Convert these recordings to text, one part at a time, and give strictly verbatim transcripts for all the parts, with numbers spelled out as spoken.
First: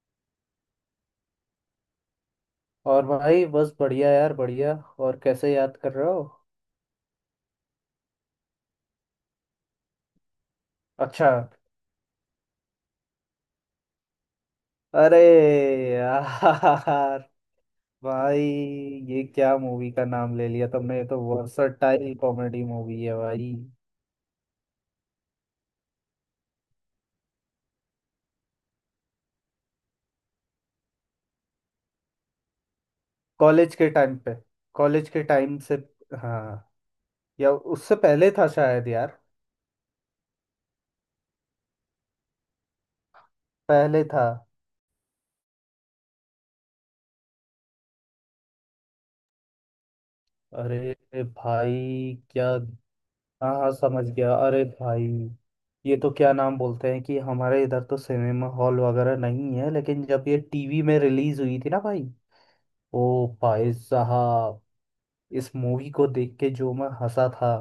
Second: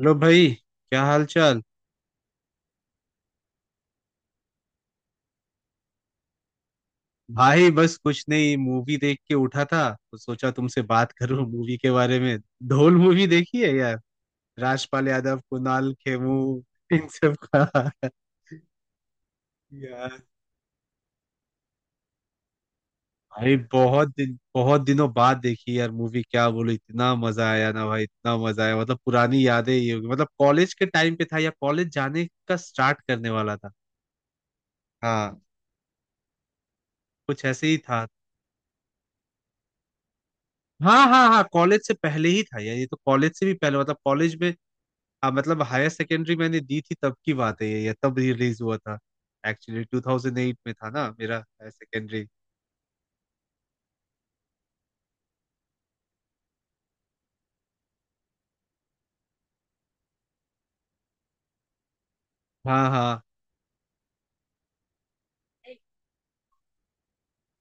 Hello भाई। क्या हाल चाल। और भाई बस बढ़िया यार, बढ़िया। और कैसे याद कर रहे हो? भाई बस कुछ नहीं, मूवी देख के उठा था तो सोचा तुमसे बात अच्छा। करूं मूवी के बारे में। ढोल मूवी देखी है यार? राजपाल अरे यादव, कुणाल खेमू इन यार, सब का। भाई ये क्या मूवी का यार नाम ले लिया, तुमने तो वर्सटाइल कॉमेडी मूवी है भाई। भाई बहुत दिन बहुत दिनों बाद देखी यार मूवी, क्या बोलूं, इतना मजा आया ना भाई, इतना मजा आया। मतलब पुरानी यादें ही होगी, मतलब कॉलेज के टाइम पे था या कॉलेज जाने का स्टार्ट करने वाला था। कॉलेज के टाइम पे, कॉलेज के हाँ, टाइम से। हाँ। कुछ या ऐसे ही उससे था। पहले था शायद यार, हाँ हाँ हाँ, कॉलेज से पहले ही था यार ये, तो कॉलेज से भी पहले, मतलब पहले था। कॉलेज में। हाँ, मतलब हायर सेकेंडरी मैंने दी थी तब की बात है, ये ये तब रिलीज हुआ था। एक्चुअली ट्वेंटी ओ एट में था अरे ना मेरा हायर भाई सेकेंडरी। क्या। हाँ हाँ, समझ गया। अरे भाई, ये तो क्या नाम बोलते हैं कि हमारे इधर तो सिनेमा हॉल वगैरह नहीं है, लेकिन जब ये टी वी में रिलीज हुई थी ना भाई। हाँ। हाँ। ओ भाई साहब, इस मूवी को देख के जो मैं हंसा था।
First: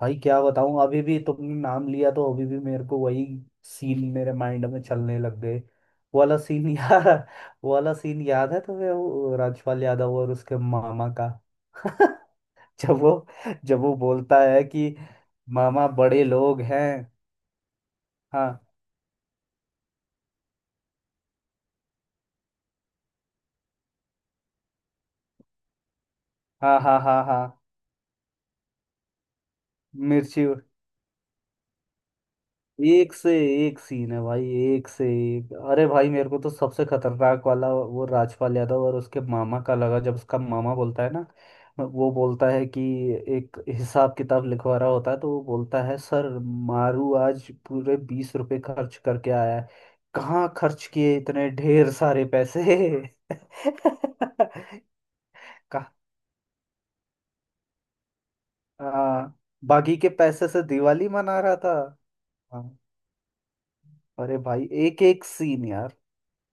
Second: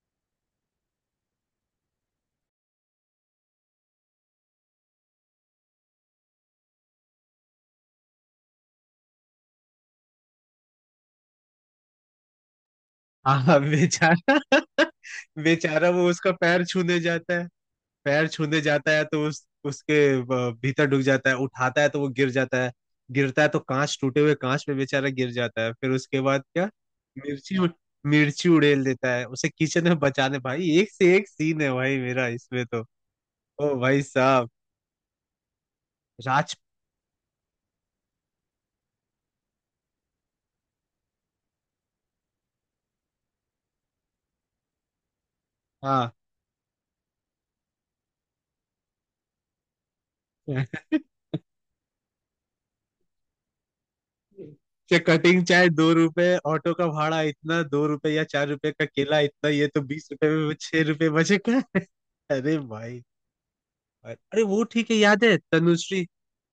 भाई क्या बताऊं, अभी भी तुमने नाम लिया तो अभी भी मेरे को वही सीन मेरे माइंड में चलने लग गए। वो वाला सीन यार। वो वाला सीन याद है तुम्हें, वो राजपाल यादव और उसके मामा का जब वो हाँ। हाँ, जब वो बेचारा। बोलता है कि मामा बेचारा वो, बड़े उसका लोग पैर हैं। छूने जाता है। पैर छूने हाँ जाता है तो उस उसके अ, भीतर डूब जाता है, उठाता है तो वो गिर जाता है। गिरता है तो कांच, टूटे हुए कांच में बेचारा गिर जाता है। फिर उसके बाद क्या, हाँ हाँ हाँ हाँ। मिर्ची उड़- मिर्ची उड़ेल देता है उसे किचन में बचाने। मिर्ची उड़- भाई एक से एक सीन है भाई, मेरा इसमें तो। एक से ओ एक भाई सीन है भाई, साहब। एक से एक। अरे भाई मेरे को तो राज सबसे खतरनाक वाला वो राजपाल यादव और उसके मामा का लगा, जब उसका मामा बोलता है ना। वो बोलता है कि एक हिसाब किताब लिखवा रहा होता है तो वो बोलता है, हाँ, सर मारू आज पूरे बीस रुपए खर्च करके आया है, कहाँ खर्च किए इतने ढेर सारे पैसे? से कटिंग, चाहे दो कहाँ, रुपए ऑटो का भाड़ा इतना, दो रुपए या चार रुपए का केला हाँ, इतना, ये तो बाकी बीस के रुपए पैसे में से छह रुपए दिवाली मना रहा बचेगा। था। अरे हाँ। भाई। अरे अरे वो भाई ठीक है, एक याद एक है सीन यार। तनुश्री,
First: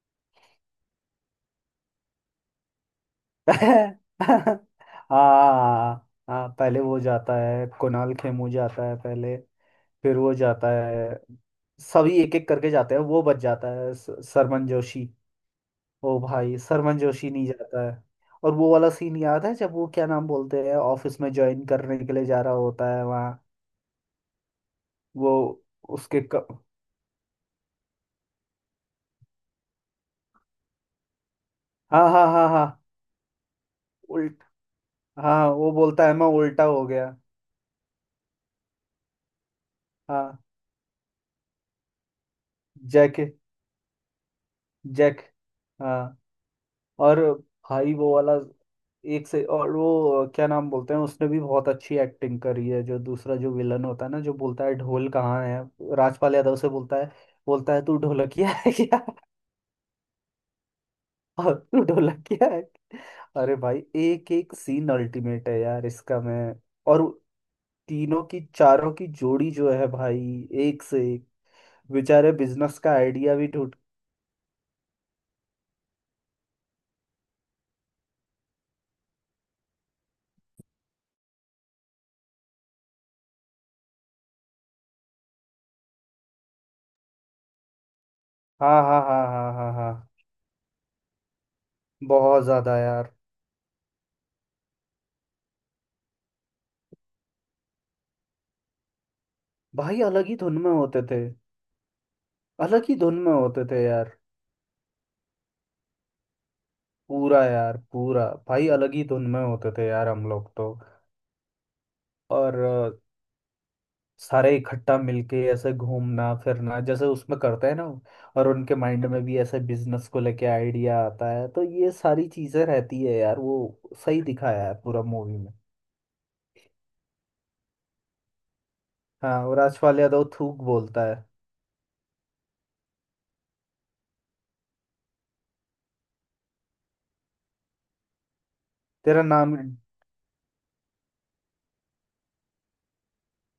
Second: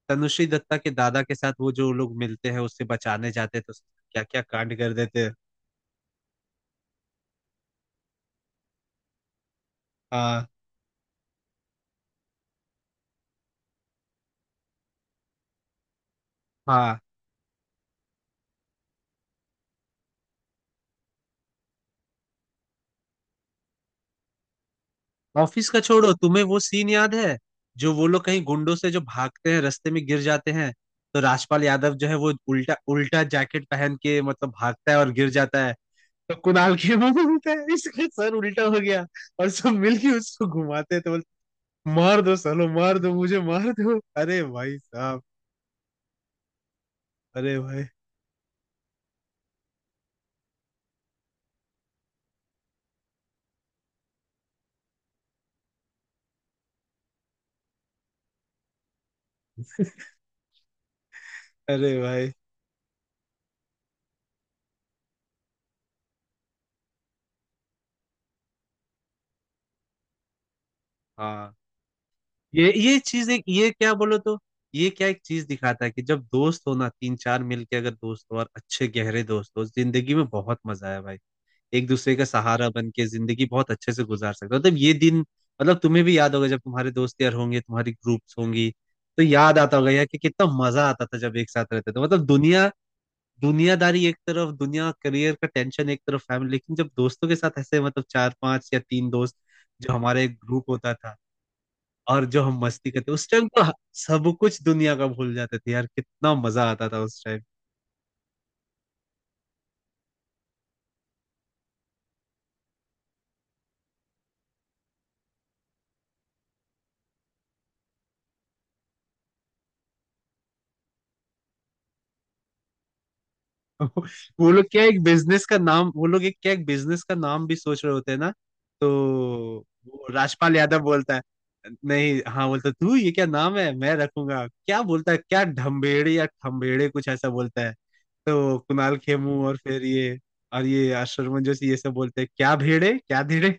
तनुश्री दत्ता के दादा के साथ वो जो लोग मिलते हैं, उससे बचाने जाते हैं तो क्या क्या हाँ कांड कर देते हैं। हाँ हाँ, पहले वो जाता है, कुणाल खेमू जाता है पहले, फिर वो हाँ। जाता है। सभी एक एक करके जाते हैं, वो बच जाता है स- सरमन जोशी। ओ भाई, सरमन हाँ। जोशी नहीं जाता है। और वो वाला सीन याद है जब वो क्या नाम बोलते हैं, ऑफिस में ज्वाइन करने के लिए जा रहा होता है वहाँ, वो ऑफिस का छोड़ो, उसके तुम्हें क... वो सीन याद है जो वो लोग कहीं गुंडों से जो भागते हैं, रास्ते में गिर जाते हैं, तो राजपाल यादव जो हाँ है हाँ वो हाँ उल्टा उल्टा जैकेट पहन के हाँ मतलब भागता है और गिर हाँ, जाता वो है। बोलता है मैं तो उल्टा कुणाल हो के गया। मुंह उल्टा है, इसका सर उल्टा हो गया, और सब मिलके हाँ, उसको घुमाते थे, बोलते मार दो सालो, मार दो, जैक, मुझे मार दो। अरे भाई जैक, साहब। हाँ। और अरे भाई। भाई वो वाला, एक से, और वो क्या नाम बोलते हैं, उसने भी बहुत अच्छी एक्टिंग करी है, जो दूसरा जो विलन होता है ना, जो बोलता है ढोल कहाँ है, राजपाल यादव से बोलता है, बोलता है तू ढोलकिया है क्या? और तू अरे भाई। ढोलकिया है। अरे भाई एक एक सीन अल्टीमेट है यार, इसका मैं, और तीनों की चारों की जोड़ी जो है भाई, एक से एक। हाँ। बेचारे ये बिजनेस का ये चीज आइडिया एक, भी। ये क्या बोलो तो, ये क्या एक चीज दिखाता है कि जब दोस्त हो ना, तीन चार मिलके अगर दोस्त हो और अच्छे गहरे दोस्त हो, जिंदगी में बहुत मजा है भाई। एक दूसरे का सहारा बन के जिंदगी बहुत अच्छे से गुजार सकते हो। मतलब ये दिन, मतलब तुम्हें भी याद होगा जब तुम्हारे दोस्त यार होंगे, तुम्हारी ग्रुप्स होंगी, हाँ हाँ तो हाँ हाँ याद हाँ आता होगा यार हाँ। कि कितना मजा आता था जब एक साथ रहते थे, मतलब बहुत दुनिया, ज्यादा यार। दुनियादारी एक तरफ, दुनिया, करियर का टेंशन एक तरफ, फैमिली, लेकिन जब दोस्तों के साथ ऐसे, मतलब चार पांच या तीन दोस्त, जो भाई हमारा अलग ही एक धुन ग्रुप में होता होते था, थे। और जो हम अलग मस्ती ही करते धुन उस में टाइम, तो होते थे यार। सब कुछ दुनिया का भूल जाते थे यार, कितना मजा आता था उस टाइम। पूरा यार, पूरा भाई, अलग ही धुन में होते थे यार हम लोग तो। और अ, सारे इकट्ठा मिलके ऐसे घूमना फिरना, जैसे उसमें करते हैं ना। और उनके माइंड में भी ऐसे बिजनेस को लेके आइडिया आता है, तो ये सारी चीजें रहती है यार वो। सही वो लोग दिखाया है क्या एक पूरा मूवी बिजनेस में। का नाम, वो लोग एक क्या, एक बिजनेस का नाम भी सोच रहे होते हैं ना, तो हाँ, और आजकल वो यादव राजपाल थूक यादव बोलता बोलता है। है, नहीं हाँ बोलता तू, ये क्या नाम है मैं रखूंगा, क्या बोलता है, क्या ढम्बेड़े या ठम्बेड़े कुछ ऐसा बोलता है, तो कुणाल तेरा खेमू नाम। और फिर ये, और ये अशरमन जोशी ये सब बोलते हैं क्या भेड़े, क्या धीड़े।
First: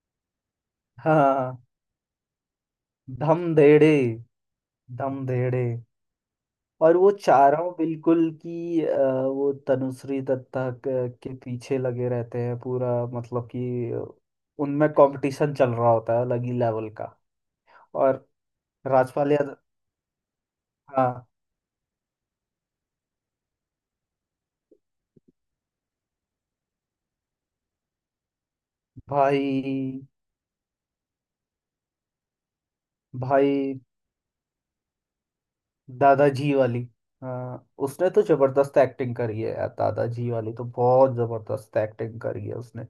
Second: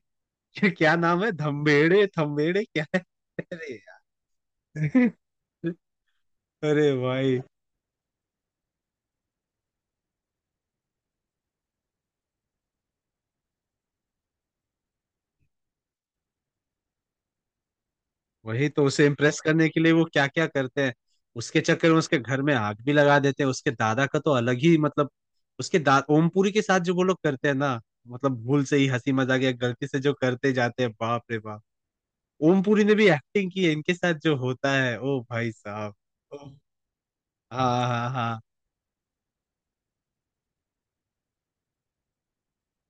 क्या नाम है, हाँ। धम्बेड़े, थम्बेड़े क्या है। धम अरे धेड़े, यार। धम धेड़े। अरे और वो भाई। चारों बिल्कुल कि अ, वो तनुश्री दत्ता क- के पीछे लगे रहते हैं पूरा, मतलब कि उनमें कंपटीशन चल रहा होता है अलग ही लेवल का। और वही तो, उसे राजपाल इम्प्रेस यादव। करने के लिए वो क्या क्या करते हैं। हाँ। उसके चक्कर में उसके घर में आग भी लगा देते हैं। उसके दादा का तो अलग ही मतलब, उसके दा ओमपुरी के साथ जो वो लोग करते हैं ना, मतलब भूल से ही हंसी मजाक या भाई। गलती से जो करते जाते हैं, बाप रे बाप। ओमपुरी ने भी एक्टिंग की है, भाई, इनके साथ जो होता है, ओ भाई साहब। दादाजी वाली। हाँ, हाँ। हाँ। उसने तो हाँ। जबरदस्त एक्टिंग करी है यार, दादाजी वाली तो बहुत जबरदस्त एक्टिंग करी है उसने।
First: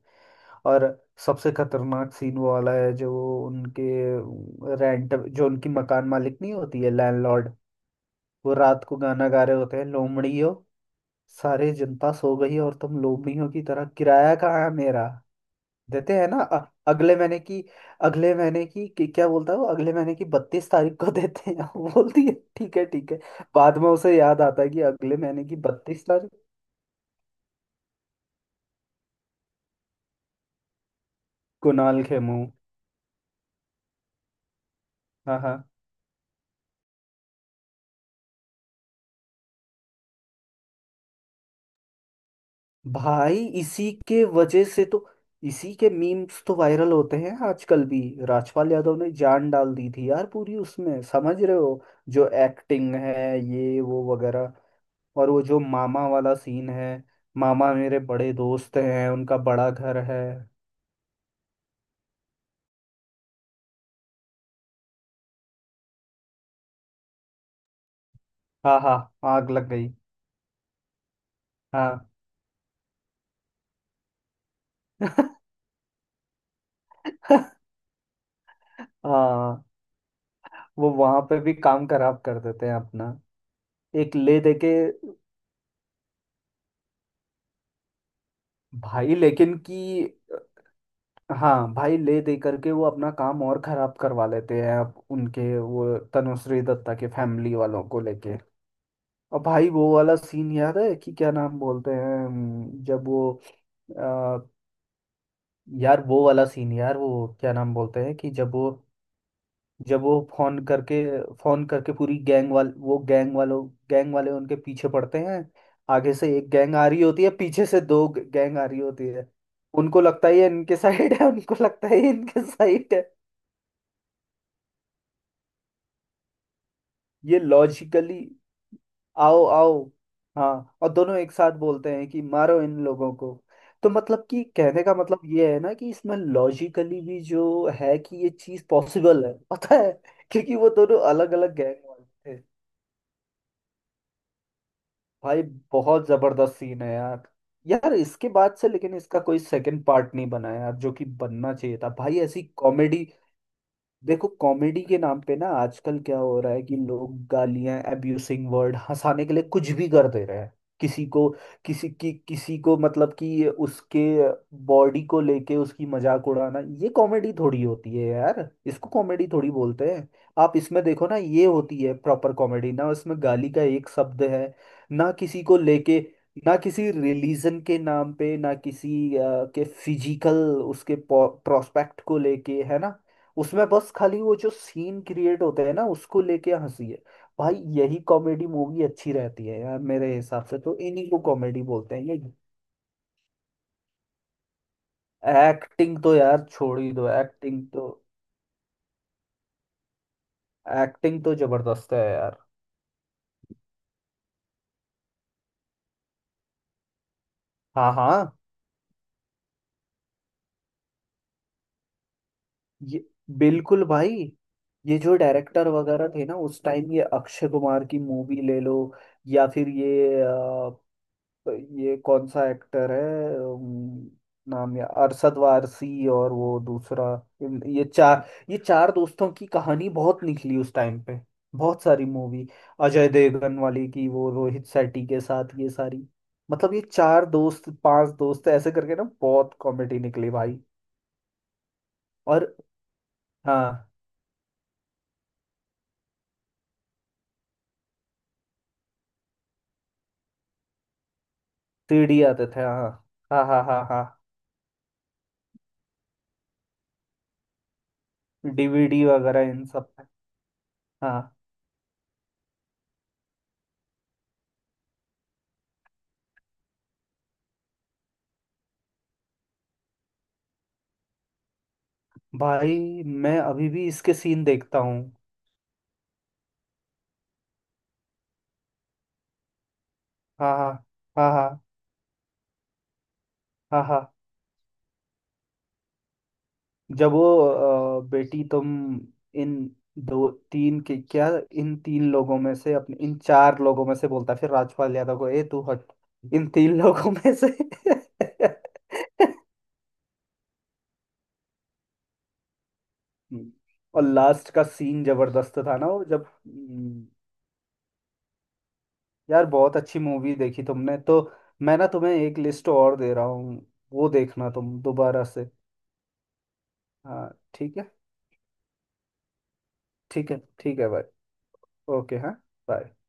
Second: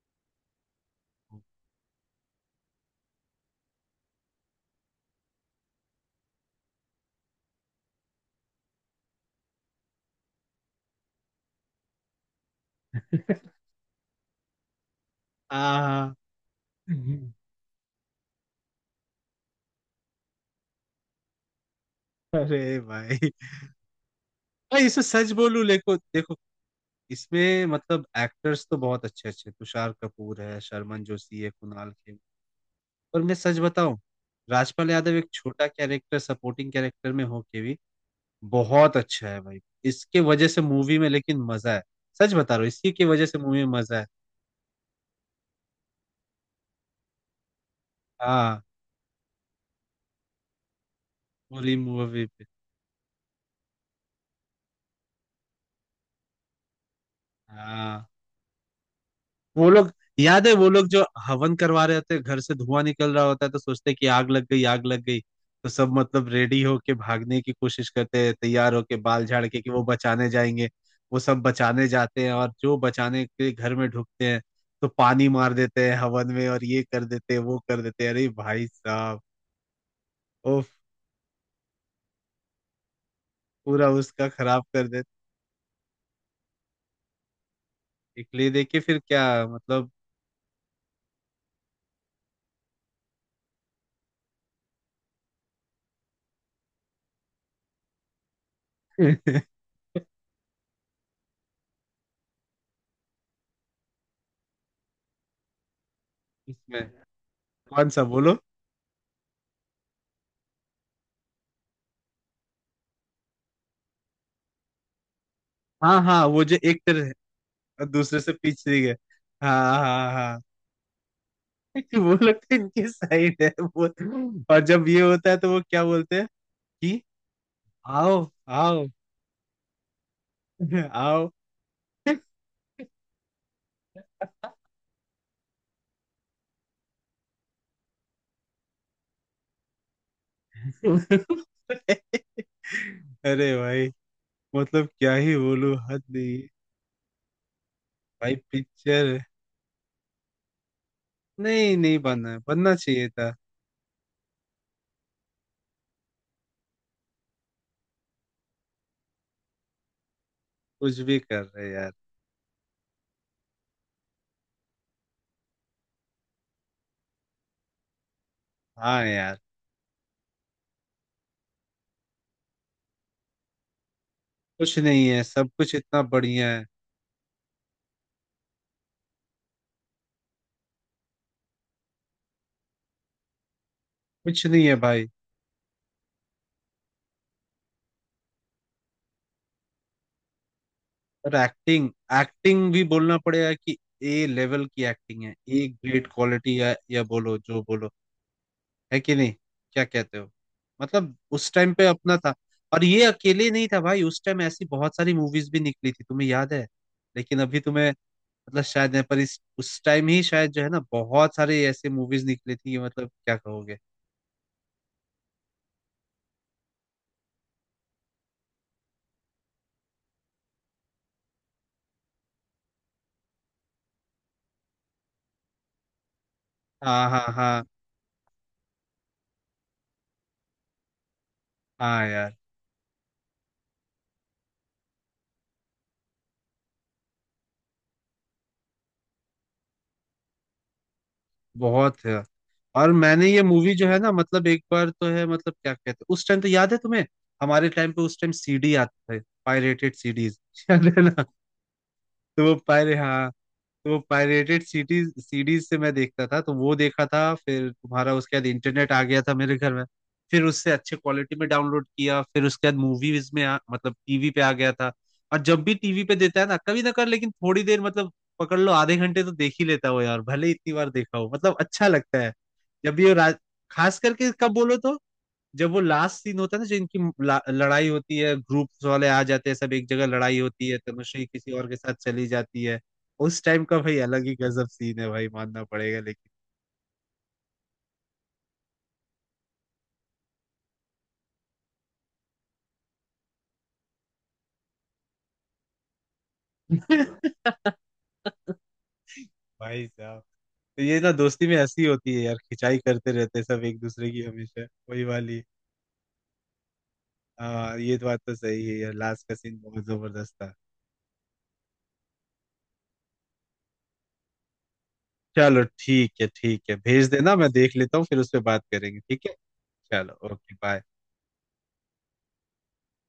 और सबसे खतरनाक सीन वो वाला है जो उनके रेंट, जो उनकी मकान मालिक नहीं होती है, लैंडलॉर्ड। वो रात को गाना गा रहे होते हैं लोमड़ियो, सारी जनता सो गई और तुम लोभियों की तरह, किराया कहाँ है मेरा? हाँ। हाँ। देते हैं ना अ- अगले महीने की, अगले महीने की, कि- क्या बोलता है वो, अगले महीने की बत्तीस तारीख को देते हैं। वो बोलती है ठीक अरे है ठीक है। भाई। बाद में उसे याद आता है कि भाई इसमें अगले सच महीने की बोलूं, देखो बत्तीस तारीख। देखो, इसमें मतलब एक्टर्स तो बहुत अच्छे अच्छे, तुषार कपूर है, शर्मन जोशी है, कुणाल कुणाल खेमू, खेमू। और मैं सच बताऊं, राजपाल यादव एक हाँ हाँ। छोटा कैरेक्टर, सपोर्टिंग कैरेक्टर में होके भी बहुत अच्छा है भाई। इसके वजह से मूवी में लेकिन मजा है, सच बता रहा हूँ, इसी की वजह से भाई मूवी में इसी मजा है। के वजह से तो, इसी के मीम्स तो वायरल होते हैं आजकल भी। हाँ। राजपाल यादव ने जान डाल दी थी यार पूरी उसमें, समझ रहे हो। पूरी मूवी जो पे। एक्टिंग है ये वो वगैरह। और वो जो मामा वाला सीन है, मामा मेरे हाँ बड़े दोस्त हैं, उनका वो बड़ा लोग, घर है। याद है वो लोग जो हवन करवा रहे होते हैं, घर से धुआं निकल रहा होता है तो सोचते हैं कि आग लग गई, आग लग गई, तो सब मतलब रेडी होके भागने की कोशिश करते हैं, तैयार हाँ होके, हाँ। बाल झाड़ आग के, लग कि वो गई। बचाने जाएंगे। वो सब बचाने हाँ। जाते हैं, और जो बचाने के घर में ढुकते हैं तो पानी मार देते हैं हवन में, और ये कर देते हैं, वो कर देते हैं। अरे भाई साहब। हाँ। ओफ। वो वहां पे भी काम खराब कर देते हैं अपना, पूरा एक उसका ले दे खराब के। कर देते। इसलिए देखिए फिर भाई क्या लेकिन कि, मतलब। हाँ भाई, ले दे करके वो अपना काम और खराब करवा लेते हैं अब उनके, वो तनुश्री दत्ता के फैमिली वालों को लेके। और भाई वो वाला सीन याद है कि क्या नाम बोलते हैं, हम्म, जब वो, यार वो वाला सीन इसमें यार, वो क्या नाम कौन सा बोलते हैं कि बोलो? जब वो जब वो फोन करके फोन करके पूरी गैंग वाल वो गैंग वालों गैंग वाले उनके पीछे पड़ते हैं। हाँ आगे हाँ, से वो एक जो गैंग एक आ रही तरह होती है, पीछे से और दो दूसरे से गैंग आ रही पिछड़ी है। होती है। हाँ उनको हाँ लगता है हाँ। ये इनके साइड है, उनको लगता है ये वो लोग इनके तो इनके साइड है। साइड है। वो, और जब ये होता है तो वो क्या बोलते हैं कि ये लॉजिकली, आओ, आओ। आओ आओ, हाँ, और दोनों आओ। एक साथ बोलते हैं कि मारो इन लोगों को। तो मतलब कि कहने का मतलब ये है ना, कि इसमें लॉजिकली भी जो है, कि ये चीज पॉसिबल है पता है, क्योंकि वो दोनों अलग अलग गैंग वाले थे। अरे भाई। मतलब क्या ही भाई बोलूं, हद बहुत नहीं है। जबरदस्त सीन है यार। यार इसके भाई बाद से लेकिन पिक्चर, इसका कोई सेकंड पार्ट नहीं बना यार, जो कि बनना नहीं चाहिए था नहीं, भाई, बनना है, ऐसी बनना कॉमेडी। चाहिए था। देखो कॉमेडी के नाम पे ना आजकल क्या हो रहा है, कि लोग गालियां, एब्यूसिंग वर्ड, हंसाने के लिए कुछ भी कर दे रहे हैं। कुछ किसी भी को, कर रहे किसी यार। की, किसी को, मतलब कि उसके बॉडी को लेके उसकी मजाक उड़ाना, ये कॉमेडी थोड़ी होती है यार, इसको हाँ कॉमेडी यार। थोड़ी बोलते हैं। आप इसमें देखो ना, ये होती है प्रॉपर कॉमेडी, ना उसमें गाली का एक शब्द है, कुछ नहीं ना है, किसी सब को कुछ लेके, इतना बढ़िया ना है। किसी रिलीजन के नाम पे, ना किसी अ, के फिजिकल, उसके प्रोस्पेक्ट को लेके है ना, उसमें बस खाली वो कुछ जो नहीं है सीन भाई। क्रिएट होते हैं ना उसको लेके हंसी है। भाई यही कॉमेडी मूवी अच्छी रहती है यार, मेरे हिसाब से तो इन्हीं को और कॉमेडी एक्टिंग, बोलते हैं ये। एक्टिंग भी बोलना पड़ेगा कि ए लेवल की एक्टिंग है, ए एक्टिंग ग्रेट तो यार क्वालिटी, या छोड़ ही या दो, बोलो, जो एक्टिंग तो। बोलो, है कि नहीं, क्या कहते हो, मतलब एक्टिंग तो उस टाइम पे जबरदस्त है अपना था। यार। और ये अकेले नहीं था भाई, उस टाइम ऐसी बहुत सारी मूवीज भी निकली थी, तुम्हें याद है। लेकिन अभी तुम्हें हाँ हाँ। मतलब शायद नहीं, पर इस उस टाइम ही शायद जो है ना, बहुत सारे ऐसे मूवीज निकली थी, ये मतलब क्या कहोगे। बिल्कुल भाई, ये जो डायरेक्टर वगैरह थे ना उस टाइम, ये अक्षय कुमार की मूवी ले लो, या फिर ये, तो ये कौन सा एक्टर है, अम, नाम, या अरशद वारसी और वो दूसरा। हाँ हाँ हाँ इन- ये चार ये चार दोस्तों की कहानी बहुत निकली उस टाइम पे, बहुत सारी हाँ यार, मूवी। अजय देवगन वाली की वो, रोहित शेट्टी के साथ ये सारी, मतलब ये चार दोस्त पांच दोस्त ऐसे करके ना बहुत कॉमेडी निकली भाई। बहुत है। और और मैंने ये मूवी हाँ, जो है ना, मतलब एक बार तो है, मतलब क्या कहते हैं, उस टाइम तो याद है तुम्हें, हमारे टाइम पे उस टाइम सीडी आते थे, पायरेटेड सीडीज। याद है ना, सी डी तो आते वो थे, हाँ पायरे हाँ, हाँ हाँ हाँ तो हाँ, पायरेटेड सीरीज सीरीज से मैं देखता था, तो वो देखा था। फिर तुम्हारा, उसके बाद internet uh D we D गया था वगैरह मेरे इन घर में, सब पे। फिर उससे अच्छे क्वालिटी हाँ में डाउनलोड किया। फिर उसके बाद मूवीज में आ, मतलब टीवी पे आ गया था। और जब भी टीवी पे देता है ना, कभी ना कर, लेकिन थोड़ी देर मतलब, पकड़ लो आधे घंटे तो देख ही लेता हो यार, भले ही इतनी बार देखा हो, मतलब अच्छा लगता है। जब भाई, भी वो राज मैं अभी भी खास इसके करके सीन कब बोलो देखता तो, हूँ। जब वो लास्ट सीन होता है ना, जो इनकी ला- लड़ाई होती है, ग्रुप्स वाले आ जाते हैं सब एक जगह, लड़ाई हाँ होती हाँ है, तनुश्री हाँ किसी हाँ और के साथ चली जाती है। उस टाइम का हाँ भाई हाँ। अलग ही गजब सीन है भाई, मानना पड़ेगा लेकिन। जब वो अ, बेटी तुम, इन दो तीन के क्या, इन तीन लोगों में से, अपने इन चार लोगों में से बोलता है, फिर राजपाल यादव को ए तू हट, इन तीन लोगों में से। भाई साहब। तो ये ना दोस्ती में हंसी होती है यार, खिंचाई करते रहते हैं हम्म। सब एक और दूसरे की, लास्ट का हमेशा वही सीन वाली। जबरदस्त था ना वो, जब हम्म, हाँ, ये तो बात तो सही है यार, लास्ट का यार सीन बहुत बहुत अच्छी जबरदस्त मूवी था। देखी तुमने तो। मैं ना तुम्हें एक लिस्ट और दे रहा हूँ, वो देखना तुम दोबारा से। चलो ठीक है ठीक है, भेज हाँ देना, मैं देख ठीक है, लेता हूँ, फिर उस पर बात करेंगे, ठीक है, चलो, ठीक है ओके, ठीक बाय। है भाई। ओके हाँ, bye।